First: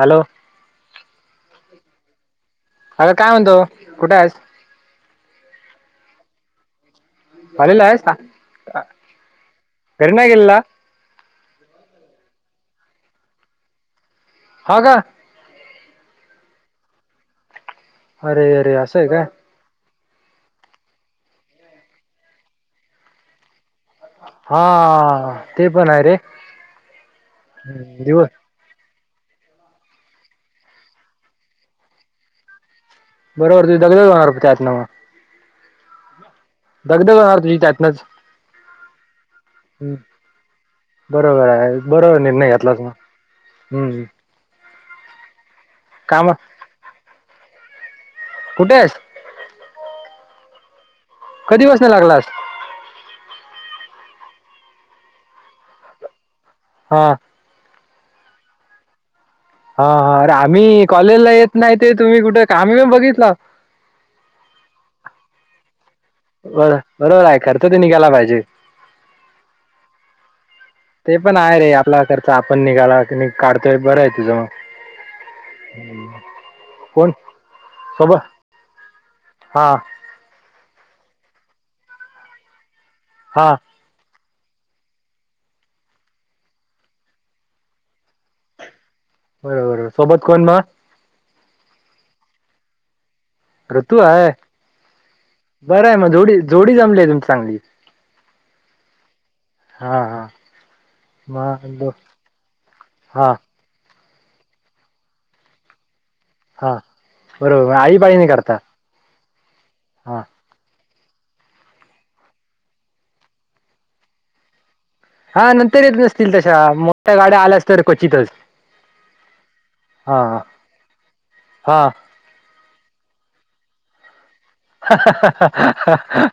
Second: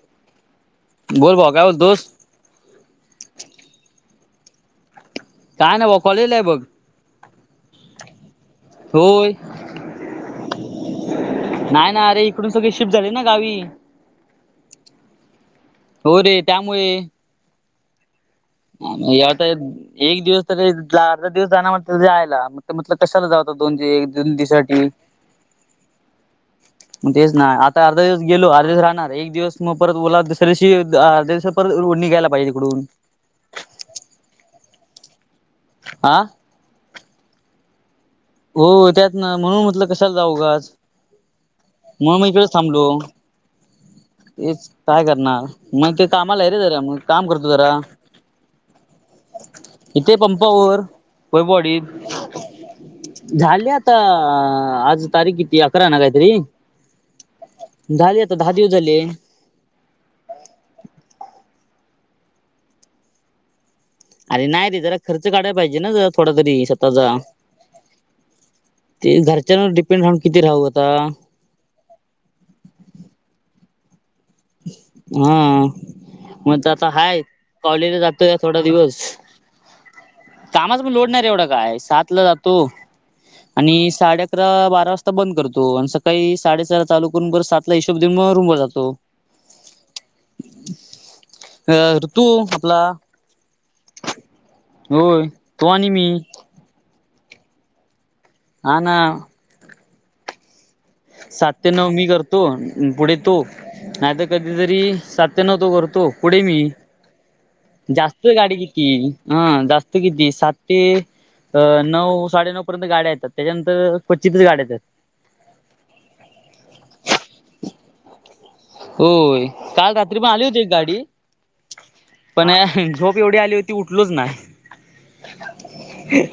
Hello बोल ब काय बोलतोस? अगं काय म्हणतोस कुठं आहे? काय नाही कॉलेजला आहे बघ कॉलेजला आहेस का होय घरी नाही गेलेला? नाही ना अरे इकडून सगळे शिफ्ट झाले ना गावी. हो का? हो रे त्यामुळे अरे अरे असं आहे का? आता एक दिवस तरी अर्धा दिवस जाणार म्हंटलं यायला म्हटलं कशाला जावत दोनजे हा ते पण आहे रे. मग तेच नाही आता अर्धा किलो दिवस गेलो अर्धा दिवस राहणार एक दिवस मग परत ओला दुसऱ दिवशी अध्या दिवशी परत निघायला पाहिजे तिकडून बरोबर तू दग होणार त्यात नाव आ दगदग हार तुझी त्यातनंच. हो त्यात ना म्हणून म्हटलं हम्म, कशाला जाऊ उगाच. बरोबर आहे बरोबर म्हणून मग निर्णय इकडेच घेतलाच म थांबलो हम्म. तेच काय करणार मग ते काम कामाला आहे रे जरा मग काम करतो जरा. कुठे आहेत इथे पंपावर कोय कधी बसन बॉडीत. लागलास झाली आता आज तारीख किती अकरा ना काहीतरी हा. झाले आता दहा दिवस झाले हा हा अरे आम्ही कॉलेजला येत नाही ते तुम्ही कुठे आम्ही पण बघितलं अरे नाही रे, जरा खर्च काढाला पाहिजे ना ज बर बरोबर आहे खर्च तर निघाला पाहिजे ते घरच्यांवर डिपेंड राहून किती राहू आता ते पण आहे रे आपला खर्च आपण निघाला क काढतोय बरं आहे तुझं मग. हा म्हणते आता कोण हाय कॉलेजला सोबत जातोय थोडा दिवस. हा. कामाच पण लोडणार एवढं काय सात ला जातो हा आणि साडे अकरा बारा वाजता बंद करतो आणि सकाळी साडेसहा चालू करून बर सातला हिशोब दिन म रूमवर जातो बरोबर सोबत कोण म अ ऋतू आपला ऋतू आहे, होय तो बर आणि आहे मी मग जोडी जोडी जमली आहे तुमची चांगली. हा ना हा, हा सात मग ते नऊ दो- मी करतो, पुढे हा तो. नाही तर कधीतरी, सात ते नऊ तो करतो. पुढे मी हा बरोबर आई पाळीने जास्त गाडी करता घी क, हं जास्त हा किती सात ते अ नऊ साडेनऊ पर्यंत गाड्या येतात, त्याच्यानंतर पच्चतीसच गाड्या येतात. हा नंतर येत नसतील तशा मोठ्या गाड्या आल्या अस तर क्वचितच होय, काल रात्री हा पण आली होती एक गाडी. हा पण झोप एवढी आली होती उठलोच नाही. हा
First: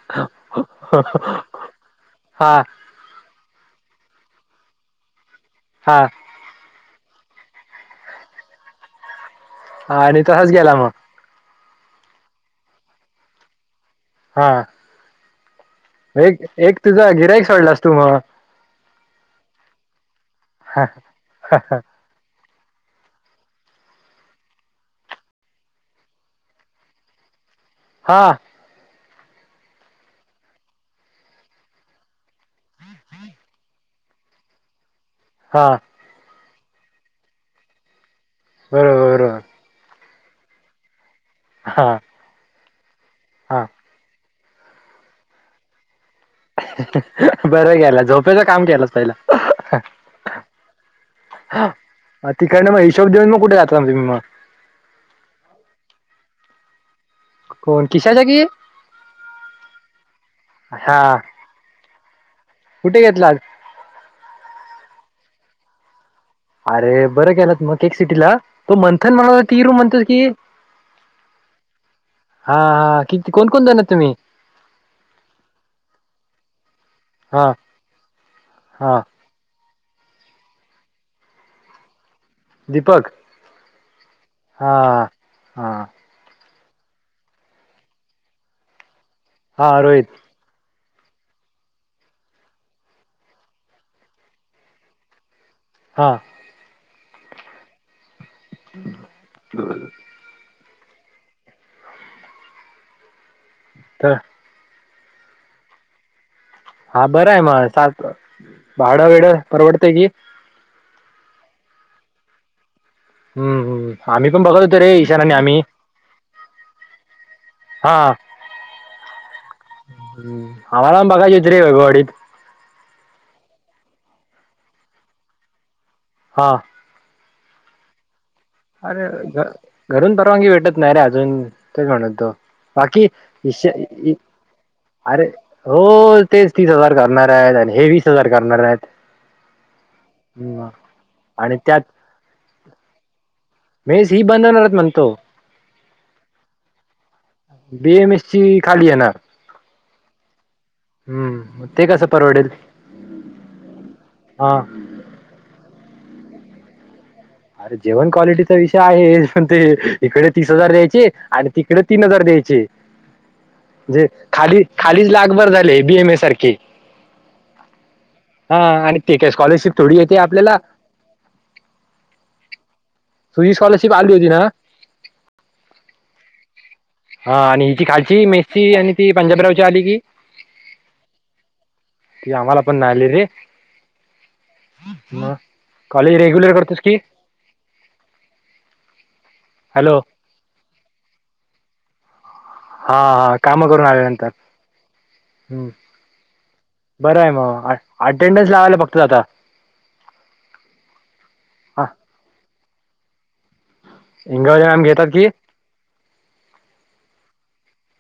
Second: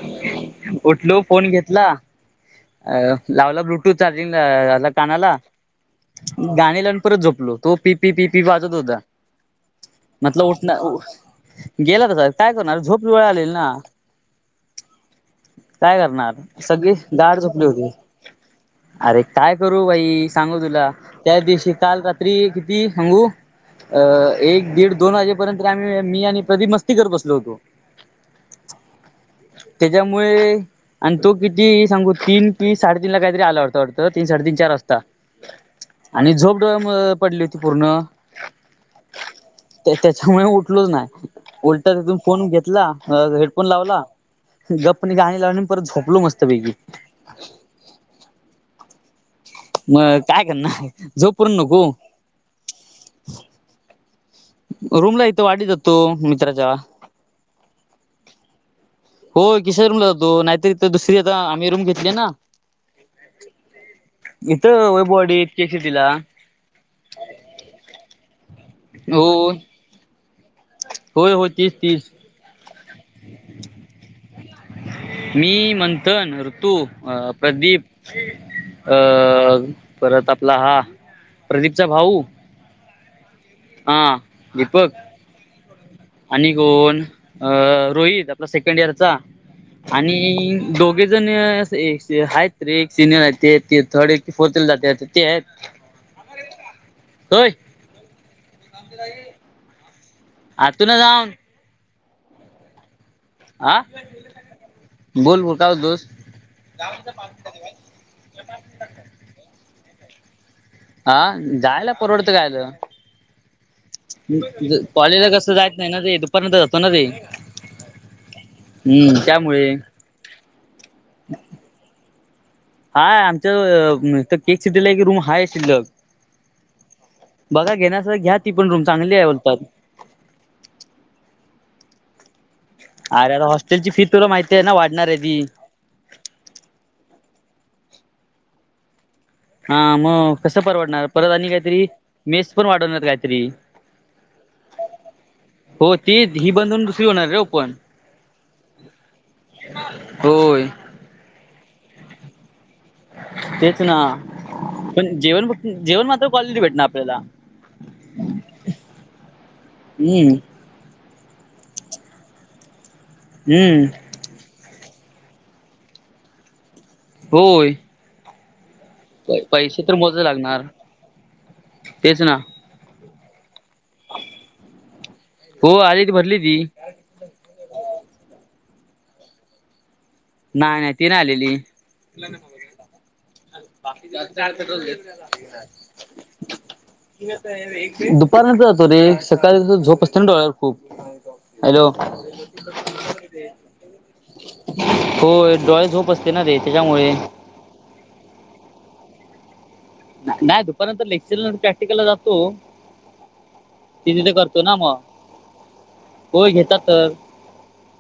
उठलो फोन घेतला हा अ लावला ब्लूटूथ चार्जिंग, झा कानाला. हा. गाणी लावून परत झोपलो, तो पी पी पी पी वाजत होता. आणि म्हटलं तसाच गेला मग उठणार गेला त काय करणार झोप जवळ आलेली ना हा काय करणार एक, एक सगळी तुझा गाढ गिराक झोपली सोडलास होती. तू मग अरे काय करू भाई सांगू तुला त्याच दिवशी काल रात्री किती सांगू अ एक दीड दोन वाजेपर्यंत आम्ही, मी आणि प्रदीप मस्ती कर बसलो होतो. हां त्याच्यामुळे, आणि तो किती सांगू तीन तीन, साडे तीन ला काहीतरी आला होता वाटतं तीन, साडेतीन, चार वाजता हा आणि झोपड पडली ती पूर्ण बर! ते त्याच्यामुळे उठलोच नाही, उलट हा तथून फोन घेतला हा हेडफोन लावला गप नाही गाणी लावणी परत झोपलो मस्त बरं केला झोपेचं काम केलंच पहिला मग काय करणार, झोप पुर्ण नको? तिका ना म हिशब देन मगुठे जातणार ना तम्हीग रूमला इथं वाढीत होतो, मित्राच्या. कोण, किशाच्या की? हो किशर रूमला जातो नाहीतरी हा दुसरी आता आम्ही रूम घेतली आहे ना कुठे घेतलात इथ वैबवाडी इ केश तला अरे बरं केलात मग केक सिटीला तो मंथन हो मला ती रूम म्हणत की होय होय, तीस तीस. हा हा, किती कोण कोण जाणत तुम्ही? मी मंथन, ऋतु! अ हा प्रदीप, अ हा परत आपला हा, प्रदीपचा भाऊ. दीपक. हा दीपक हां. आणि कोण रोहित आपला सेकंड इयरचा हा रोहित आणि दोघे जण अस आहेत एक सिनियर आहेत ते ते थर्ड फोर्थ जाते ते आहेत. [inaudible] हां. होय. [unintelligible] ह [unintelligible] आ तुन जाऊन हा, तर बोल बोल काय म्हणतोस? हा बरं आहे, म सात भाडं वेड परवडते की? हा जायला परवडतं कायला. हम्म, हम्म. आम्ही पण बघत होतो रे ईशान कॉलेजला आणि कसं आम्ही जायच नाही ना ते दुपारनंतर जातो ना रे. हा हम्म त्यामुळे. ह आम्हाला बघायची होती रे वैभवाडीत हाय आमच तर टेक सिटीला की रूम हाय शिल्लक. हां. बघा घेण्यार असला तर घ्या ती पण रूम अरे, चांगली आहे बोलतात घरून परवानगी भेटत नाही रे अजून ते म्हणततो. बाकी अरे आता विशय हॉस्टेलची फी अ तुला माहिती आहे ना वाढणार आहे आरे ती हो तेच तीस हजार करणार आहेत आणि हे वीस हजार करणार आहेत. हा मग कसं हम्म परवडणार परत आणि काहीतरी मेस पण वाढवणार आहेत काहीतरी. मेस ही बाध होणार हेत म्हणतो. हो तीच ही बंद हून, दुसरी होणार रे ओपन. बीएमएस ची खाली येणार. होय. हम्म ते कसं परवडेल? तेच ना. हा. पण जेवण, जेवण मात्र कॉलेजी भेटना आपल्याला. अरे जेवण क्वालिटीचा विषय आहे, ते इकडे हम्म तीस हजार द्यायचे. आणि तिकडे तीन हजार द्यायचे, हम्म जे खाली खालीच लाखभर झाले, बीए मए ए सारखे. होय. हा आणि ते काय, स्कॉलरशिप पैसे तर थोडी मोज येते आपल्याला? लागणार तेच ना. तुजी स्कॉलरशिप आली होती ना? हो आली ती भरली ती. हा आणि हिची खालची मेसची आणि ती पंजाबरावची आली की नाही नाही ती नाही आलेली. ती आम्हाला पण नाही आली रे मग कॉलेज रेग्युलर करतोस की [unintelligible] दुपारनंतर जातो रे, सकाळी हॅलो झोप असते ना डोळ्या हो, हॅलो! हा हा, काम करून आल्यानंतर. होय हम्म डोळ्याची झोप असते ना रे त्याच्यामुळे बरं आहे मग, आट अटेंडन्स लावायला फक्त जाता. नाही दुपारनंतर, लेक्चर प्रॅक्टिकलला जातो. ते तिथे इंगज करतो ना नाम मग घेतात की [unintelligible] होय घेतात तर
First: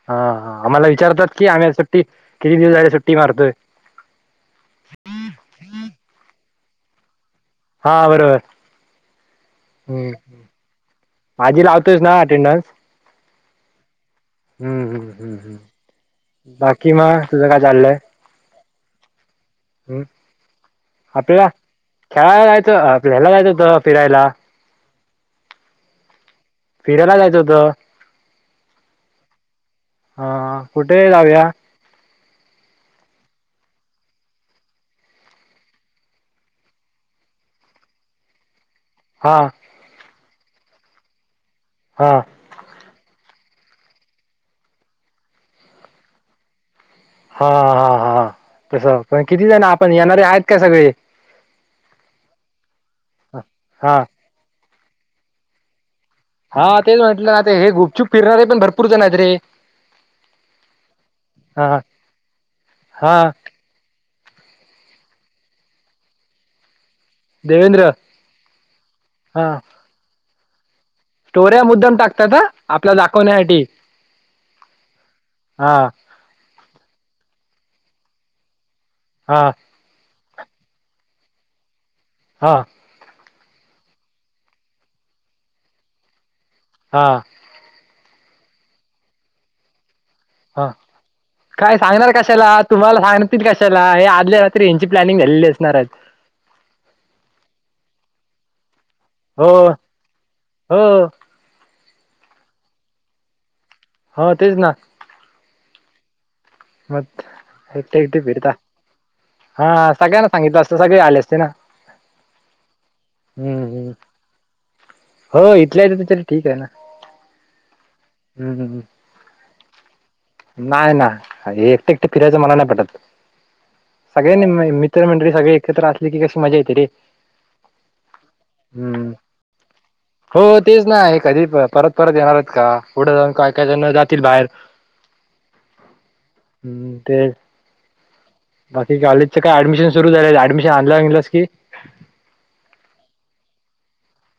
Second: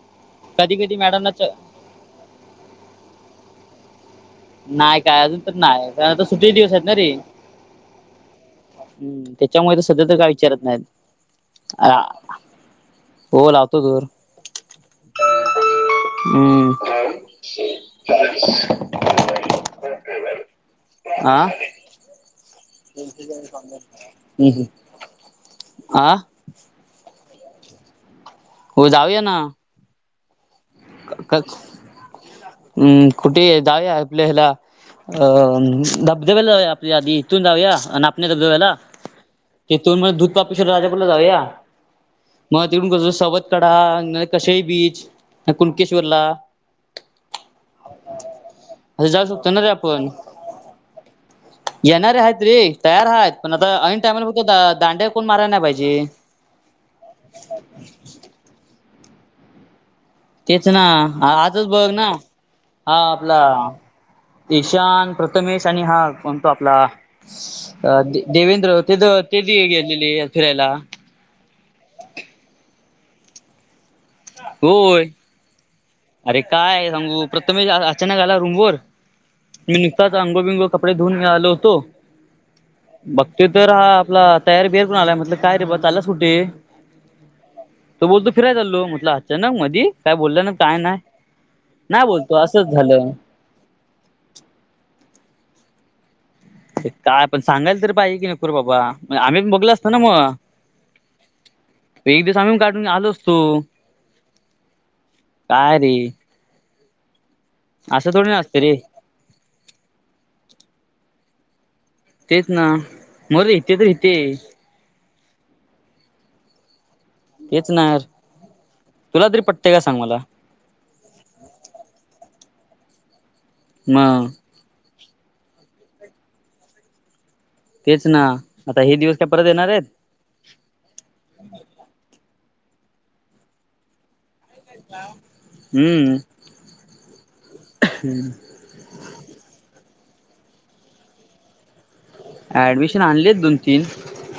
हा हा कधी आम्हाला कधी मॅडमना विचारतात की आम्ही असं सु्टी किती दिवस झाले सु्टी मारतोय. नाही काय अजून तर नाही कारण आता सुटे दिवस आहेत ना रे. हा बरोबर हम्म त्याच्यामुळे तर सध्या तर काय विचारत नाहीत. आजी लावतोयस ना अटेंडन्स? हो लावतो जोर हम्म हम्म हम्म हम्म बाकी म तुझं काय चाललंय? ब [unintelligible] [unintelligible] आ आपल्या खेळायला जायचं आपलं ह्याला जायचं होत फिरायला. आ फिरायला जायचं होतं. हो जाऊया ना. हा कुठे जाऊया? हम्म कुठे जाऊ या आपल्या हेला. अ धबधब्याला आपल्या आदी इथून जाऊया नापण्या धबधब्याला. हा. तेथून म दुधकापसर राजापूरला जाऊ या. हां मग तिकडून कसं सवत कडा आन कशई बीच, कुणकेश्वरला हा हा हा तसं असं पण जाऊ किती शकतो ना जाण रे आपण येणारे आहेत का सगळे? येणारे आहेत रे तयार आहेत पण आता हा ऐन टायमला बघतो दांडे कोण माराय नाही पाहिजे. हा तेच म्हंटलं ना ते हे गुपचुप फिरणारे पण भरपूर जण आहेत रे. तेच ना आजच हा बघ ना हा आपला ईशान, प्रथमेश आणि हा कोणतो आपला देवेंद्र अ दे देवेंद्र ते द ते हा ती गेलेली फिरायला. स्टोऱ्या मुद्दाम टाकतात ह आपल्या दाखवण्यासाठी. होय हा अरे काय सांगू प्रथमेष आ अचानक आला रूमवर हां. मी नुकताच अंगोबिंगो कपडे धुऊन आलो होतो. हां बघते तर हा आपला तयारी बिअर करून आलाय म्हटलं काय रे ब चालला कुटे? हां. तो बोलतो फिरायला चालो म्हटलं अचानक मधी. काय बोललं ना हा काय नाय नाय बोलतो असंच झालं. तीत कशाला हे आदल्या रात्री यांची प्लॅनिंग झाल्ली असणार आहे. ते काय पण सांगायल तर पाहिजे की नको रे बाबा आम्ही पण हो बघला असतो ना म. हो एक दिवस आम्ही काढून आलो असतो. हो तेच ना. काय रे मत ऐकटे असं इथे थोडी ना फिरता. असतं रे हा सगळ्यांना सांगितल असतं सगळे आले असते ना. तेच ना मरू हम्म, इथे हम्म. तर इथे. हो इथल्यायेत तर चल ठीक आहे ना. तेच नार हम्म, हम्म. तुला तरी पटतेंय का सांग मला? नाही ना एकटे एकटे फिरायचं मला नाही पटत मग सगळ्यांनी मी मी तर मंडळी सगळे एकत्र असले की कशी मजा येते रे. तेच ना आता हे हम्म. दिवस काय परत येणार आहेत? हो तेच नाही आहे कधी परत परत येणार आहेत का पुढे जाऊन का काय जण जातील बाहेर. हम्म. हम्म ते बाकी कॉलेजचे काय ऍडमिशन सुरू झालेले ऍडमिशन आणलं विणलस की ॲडमिशन आणली आहेत दोन तीन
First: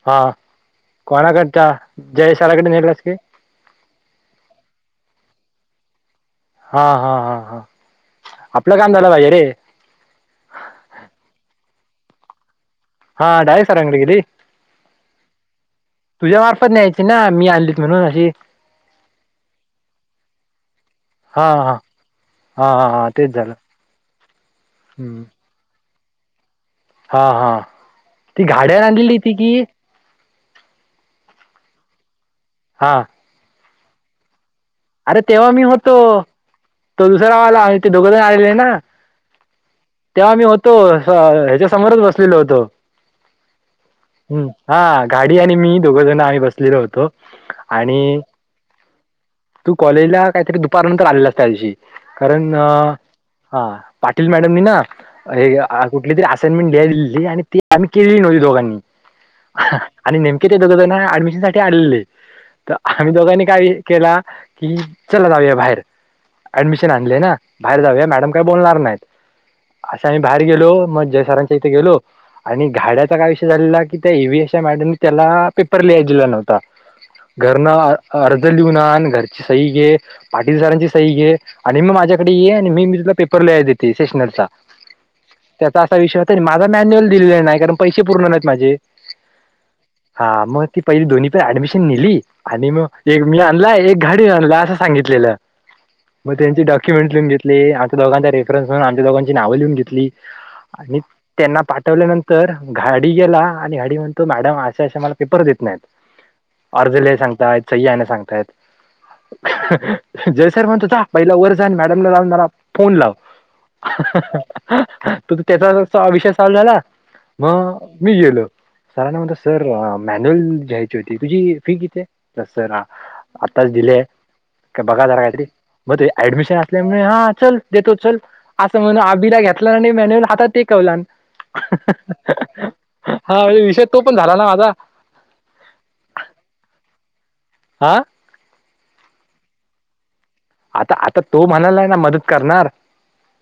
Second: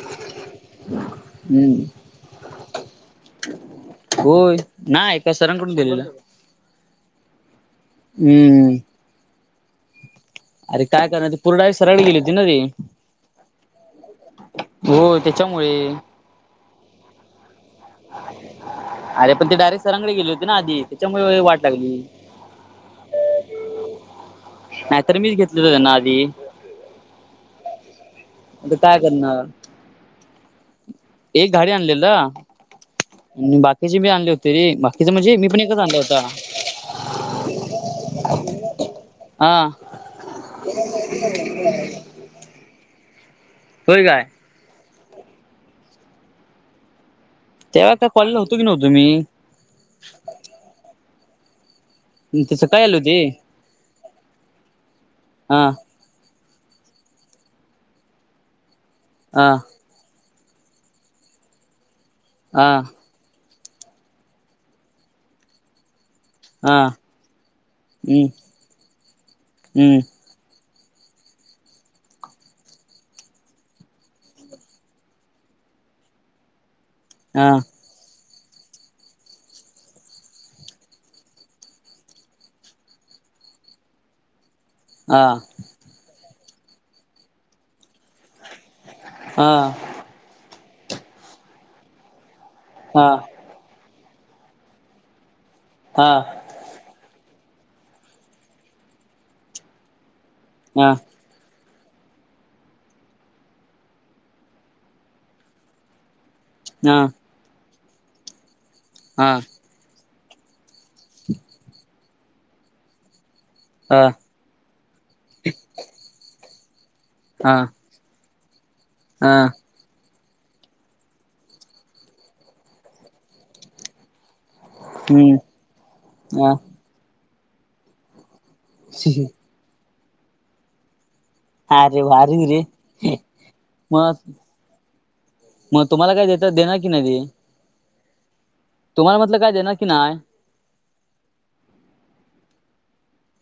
हा कोणाकडचा, हम्म जयशलाकडे नेलस की? होय नाय काय सरांकडून देलेला. हा हा हा हा, हम्म आपलं काम झालं पाहिजे रे. अरे काय करणार ती पुरडा आहे सरळी गेली होती ना ती. हा डाळे सरांकडे गेली, हो त्याच्यामुळे तुझ्या मार्फत न्यायची ना मी आणली अरे पण ते डायरेक्ट सरांंकडे गेले होते ना, आधी त्याच्यामुळे हा वाट हा लागली. हा हा हा, तेच झालं. नाही तर हम्म. मीच घेतलत त्यांना आधी. हा हा ती आता घाड्या काय आणलेली ती करणार की एक गाडी आणलेला हा आणि बाकीची मी आणली होती रे बा. अरे तेव्हा मी होतो, तो दुसरा वाला आणि ते दोघंजण आलेले ना. हा तेव्हा आम्ही होतो स ह्याच्या समोरच बसलेलो होतो. होय काय? हम् हा गाडी आणि मी दोघ जण आम्ही बसलेलो होतो. तेव्हा काय आणि कॉलला होतो की न्हवतं मी? तू कॉलेजला काहीतरी दुपारनंतर आलेलाच त्या दिवशी. कारण ते आ सकाळी आले होते हा पाटील मॅडमनी ना हे हा या आ कुठली तरी असाइनमेंट द दिली आणि ती आम्ही केली नव्हती दोघांनी. हा आणि नेमके ते दोघ जना ऍडमिशन साठी आलेले, तर हा आम्ही दोघांनी काय केला? की, चला जाऊया बाहेर. ऍडमिशन आणले ना, बाहेर जाऊया मॅडम काही बोलणार नाहीत, असा बाहेर गेलो, मग जयसरांच्या इथे गेलो. आणि घाड्याचा काय विषय झालेला, की त्या एव्हीएश मॅडमने त्याला पेपर लिहाय दिला नव्हता. घरन अर्ज लिहून आण, घरची सई घे. पाटील सरांची सई घे आणि मी माझ्याकडे ये आणि मी मी तुला पेपर लिहाय देते सेशनरचा. हा. त्याचा असा विषय होता, माझा मॅन्युअल दिलेला नाही कारण पैसे पूर्ण नाहीत माझे. हा हा मग ती पहिली दोन्ही प, ऍडमिशन नेली आणि मग एक मी आणला एक घाडी झालेला, असं सांगितलेलं. हां. मग त्यांचे डॉक्युमेंट लिहून घेतले, आमच्या दोघांचा रेफरन्स म्हून आच्या दोघांची नावं लिहून घेतली, आणि त्यांना पाठवल्यानंतर घाडी गेला, आणि घाडी म्हणतो मॅडम अशे असे मला पेपर देत नाहीत. अर्ज लय सांगताय, सही सांगतायत जयसर म्हणत होता, पहिला वर जा अन् मॅडमला लावून मला फोन लाव. तू त्याचा विषय चालू झाला, मग. मी गेलो, सरांने म्हणलो सर मॅन्युअल घ्यायची होती तुझी फी किती आहे तसं रा आताच दिलेय काय बघा जरा काहीतरी, मग त ऍडमिशन असल्यामुळे हा चल देतो चल. असं म्हणून आबिला घेतला आणि मॅन्युल हातात टेकवला. अरे भारी रे हा म्हणजे विषय तो पण मग झाला ना माझा. मग तुम्हाला काय देेत, देणार की नाही हे? हा. तुम्हाला म्हटलं, काय देणार की नाही? आता आता, तो म्हणाला आहे ना मदत करणार.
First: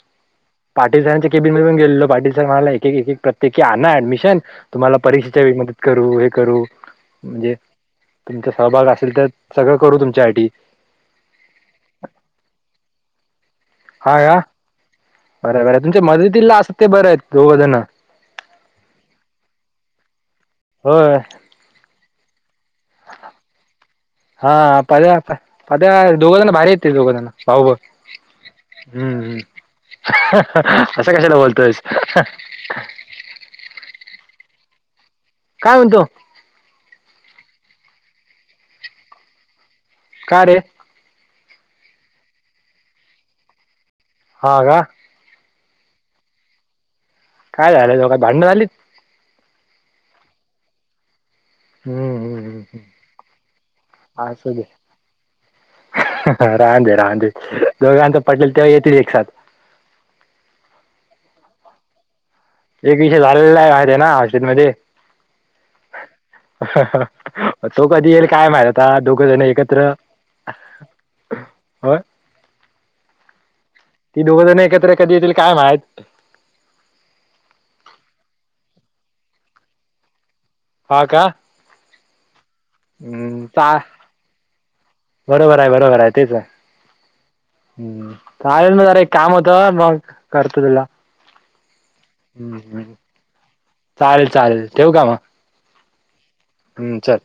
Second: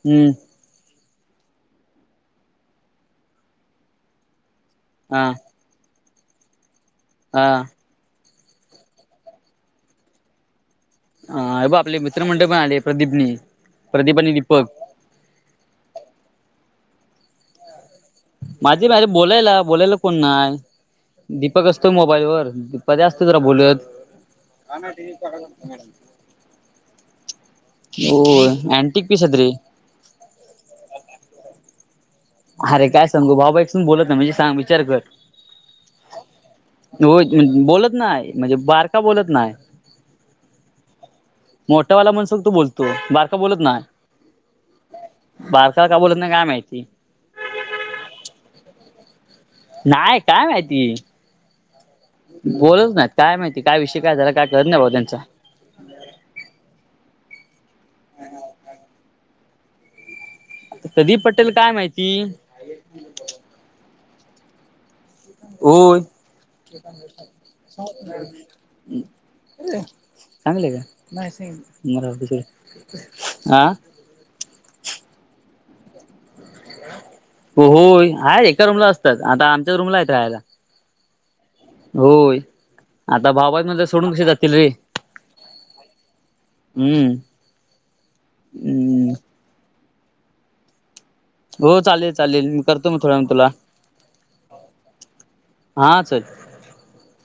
हम्म. पाटील सरांच्या केबिनमधून गेलेलो, पाटील सर मणाला एक एक प्रत्येकी आण ऍडमिशन. तुम्हाला हा परीक्षेच्या वेळेस मदत करू, हे करू. हा म्हणजे तुमचा सहभाग असेल तर सगळं करू तुमच्यासाठी. हा हे बघ आपले मित्रमंडळ पण आले प्रदीपनी. हा प्रदीप आणि या दीपक बर बरं आहे, तुमच्या मदतीला असत ते बरं आहेत दोघ जण. माझी बोलायला, बोलायला कोण होय नाही. फकस्त मोबाईल वर, पध्या असत जरा बोलत हा पद्या, पद्या दोघंजण भारी येते दोघंजण भाऊ भाऊ. होय, आंटिक पिसत हम्म रे. असं कशाला बोलतोयस? अरे काय सांगू भाऊ भाऊ एक असून बोलत नाही. म्हणजे सांग विचार कर. काय म्हणतो? हो बोलत नाही म्हणजे बारका बोलत नाही. का रे? मोठावाला मनसोक्त बोलतो, बारका बोलत नाही. हा का? बारका का बोलत नाही काय माहिती. काय झालं, दोघात भांडण झालीत. नाय काय माहिती. हम्म हम्म हम्म बोलतच नाहीत. काय माहिती काय विषय काय झाला काय कळत नाही बाबा त्यांच. राह दे राह दे दोघांचं पटेल तेव्हा येतील एक साथ. कधी पटेल काय माहिती. एक विषय झालेला आहे ना [unintelligible] होय. तो कधी येईल काय मा चांगलंय आहे का? नाही सेम. हो मग राहू दे सोड. आ. ती दोघ जण एकत्र कधी येतील काय माहित. हो होय. हा एका रूमला असतात, आता आमच्या रूमला हायय रहायला. हा का? होय आता हम्म भाऊबाज चा मधलं सोडून कसे जातील रे. बरोबर आहे बरोबर आहे तेच आहे. हम्म हं काय नाही जरा एक हम्म काम होत करा मग करतो तुला. हो चालेल चालेल. हम्म मी करतो हम्म. मग थोड्या वेळानं तुला. चालेल चालेल ठेवू का मग? हां चल हम्म चल.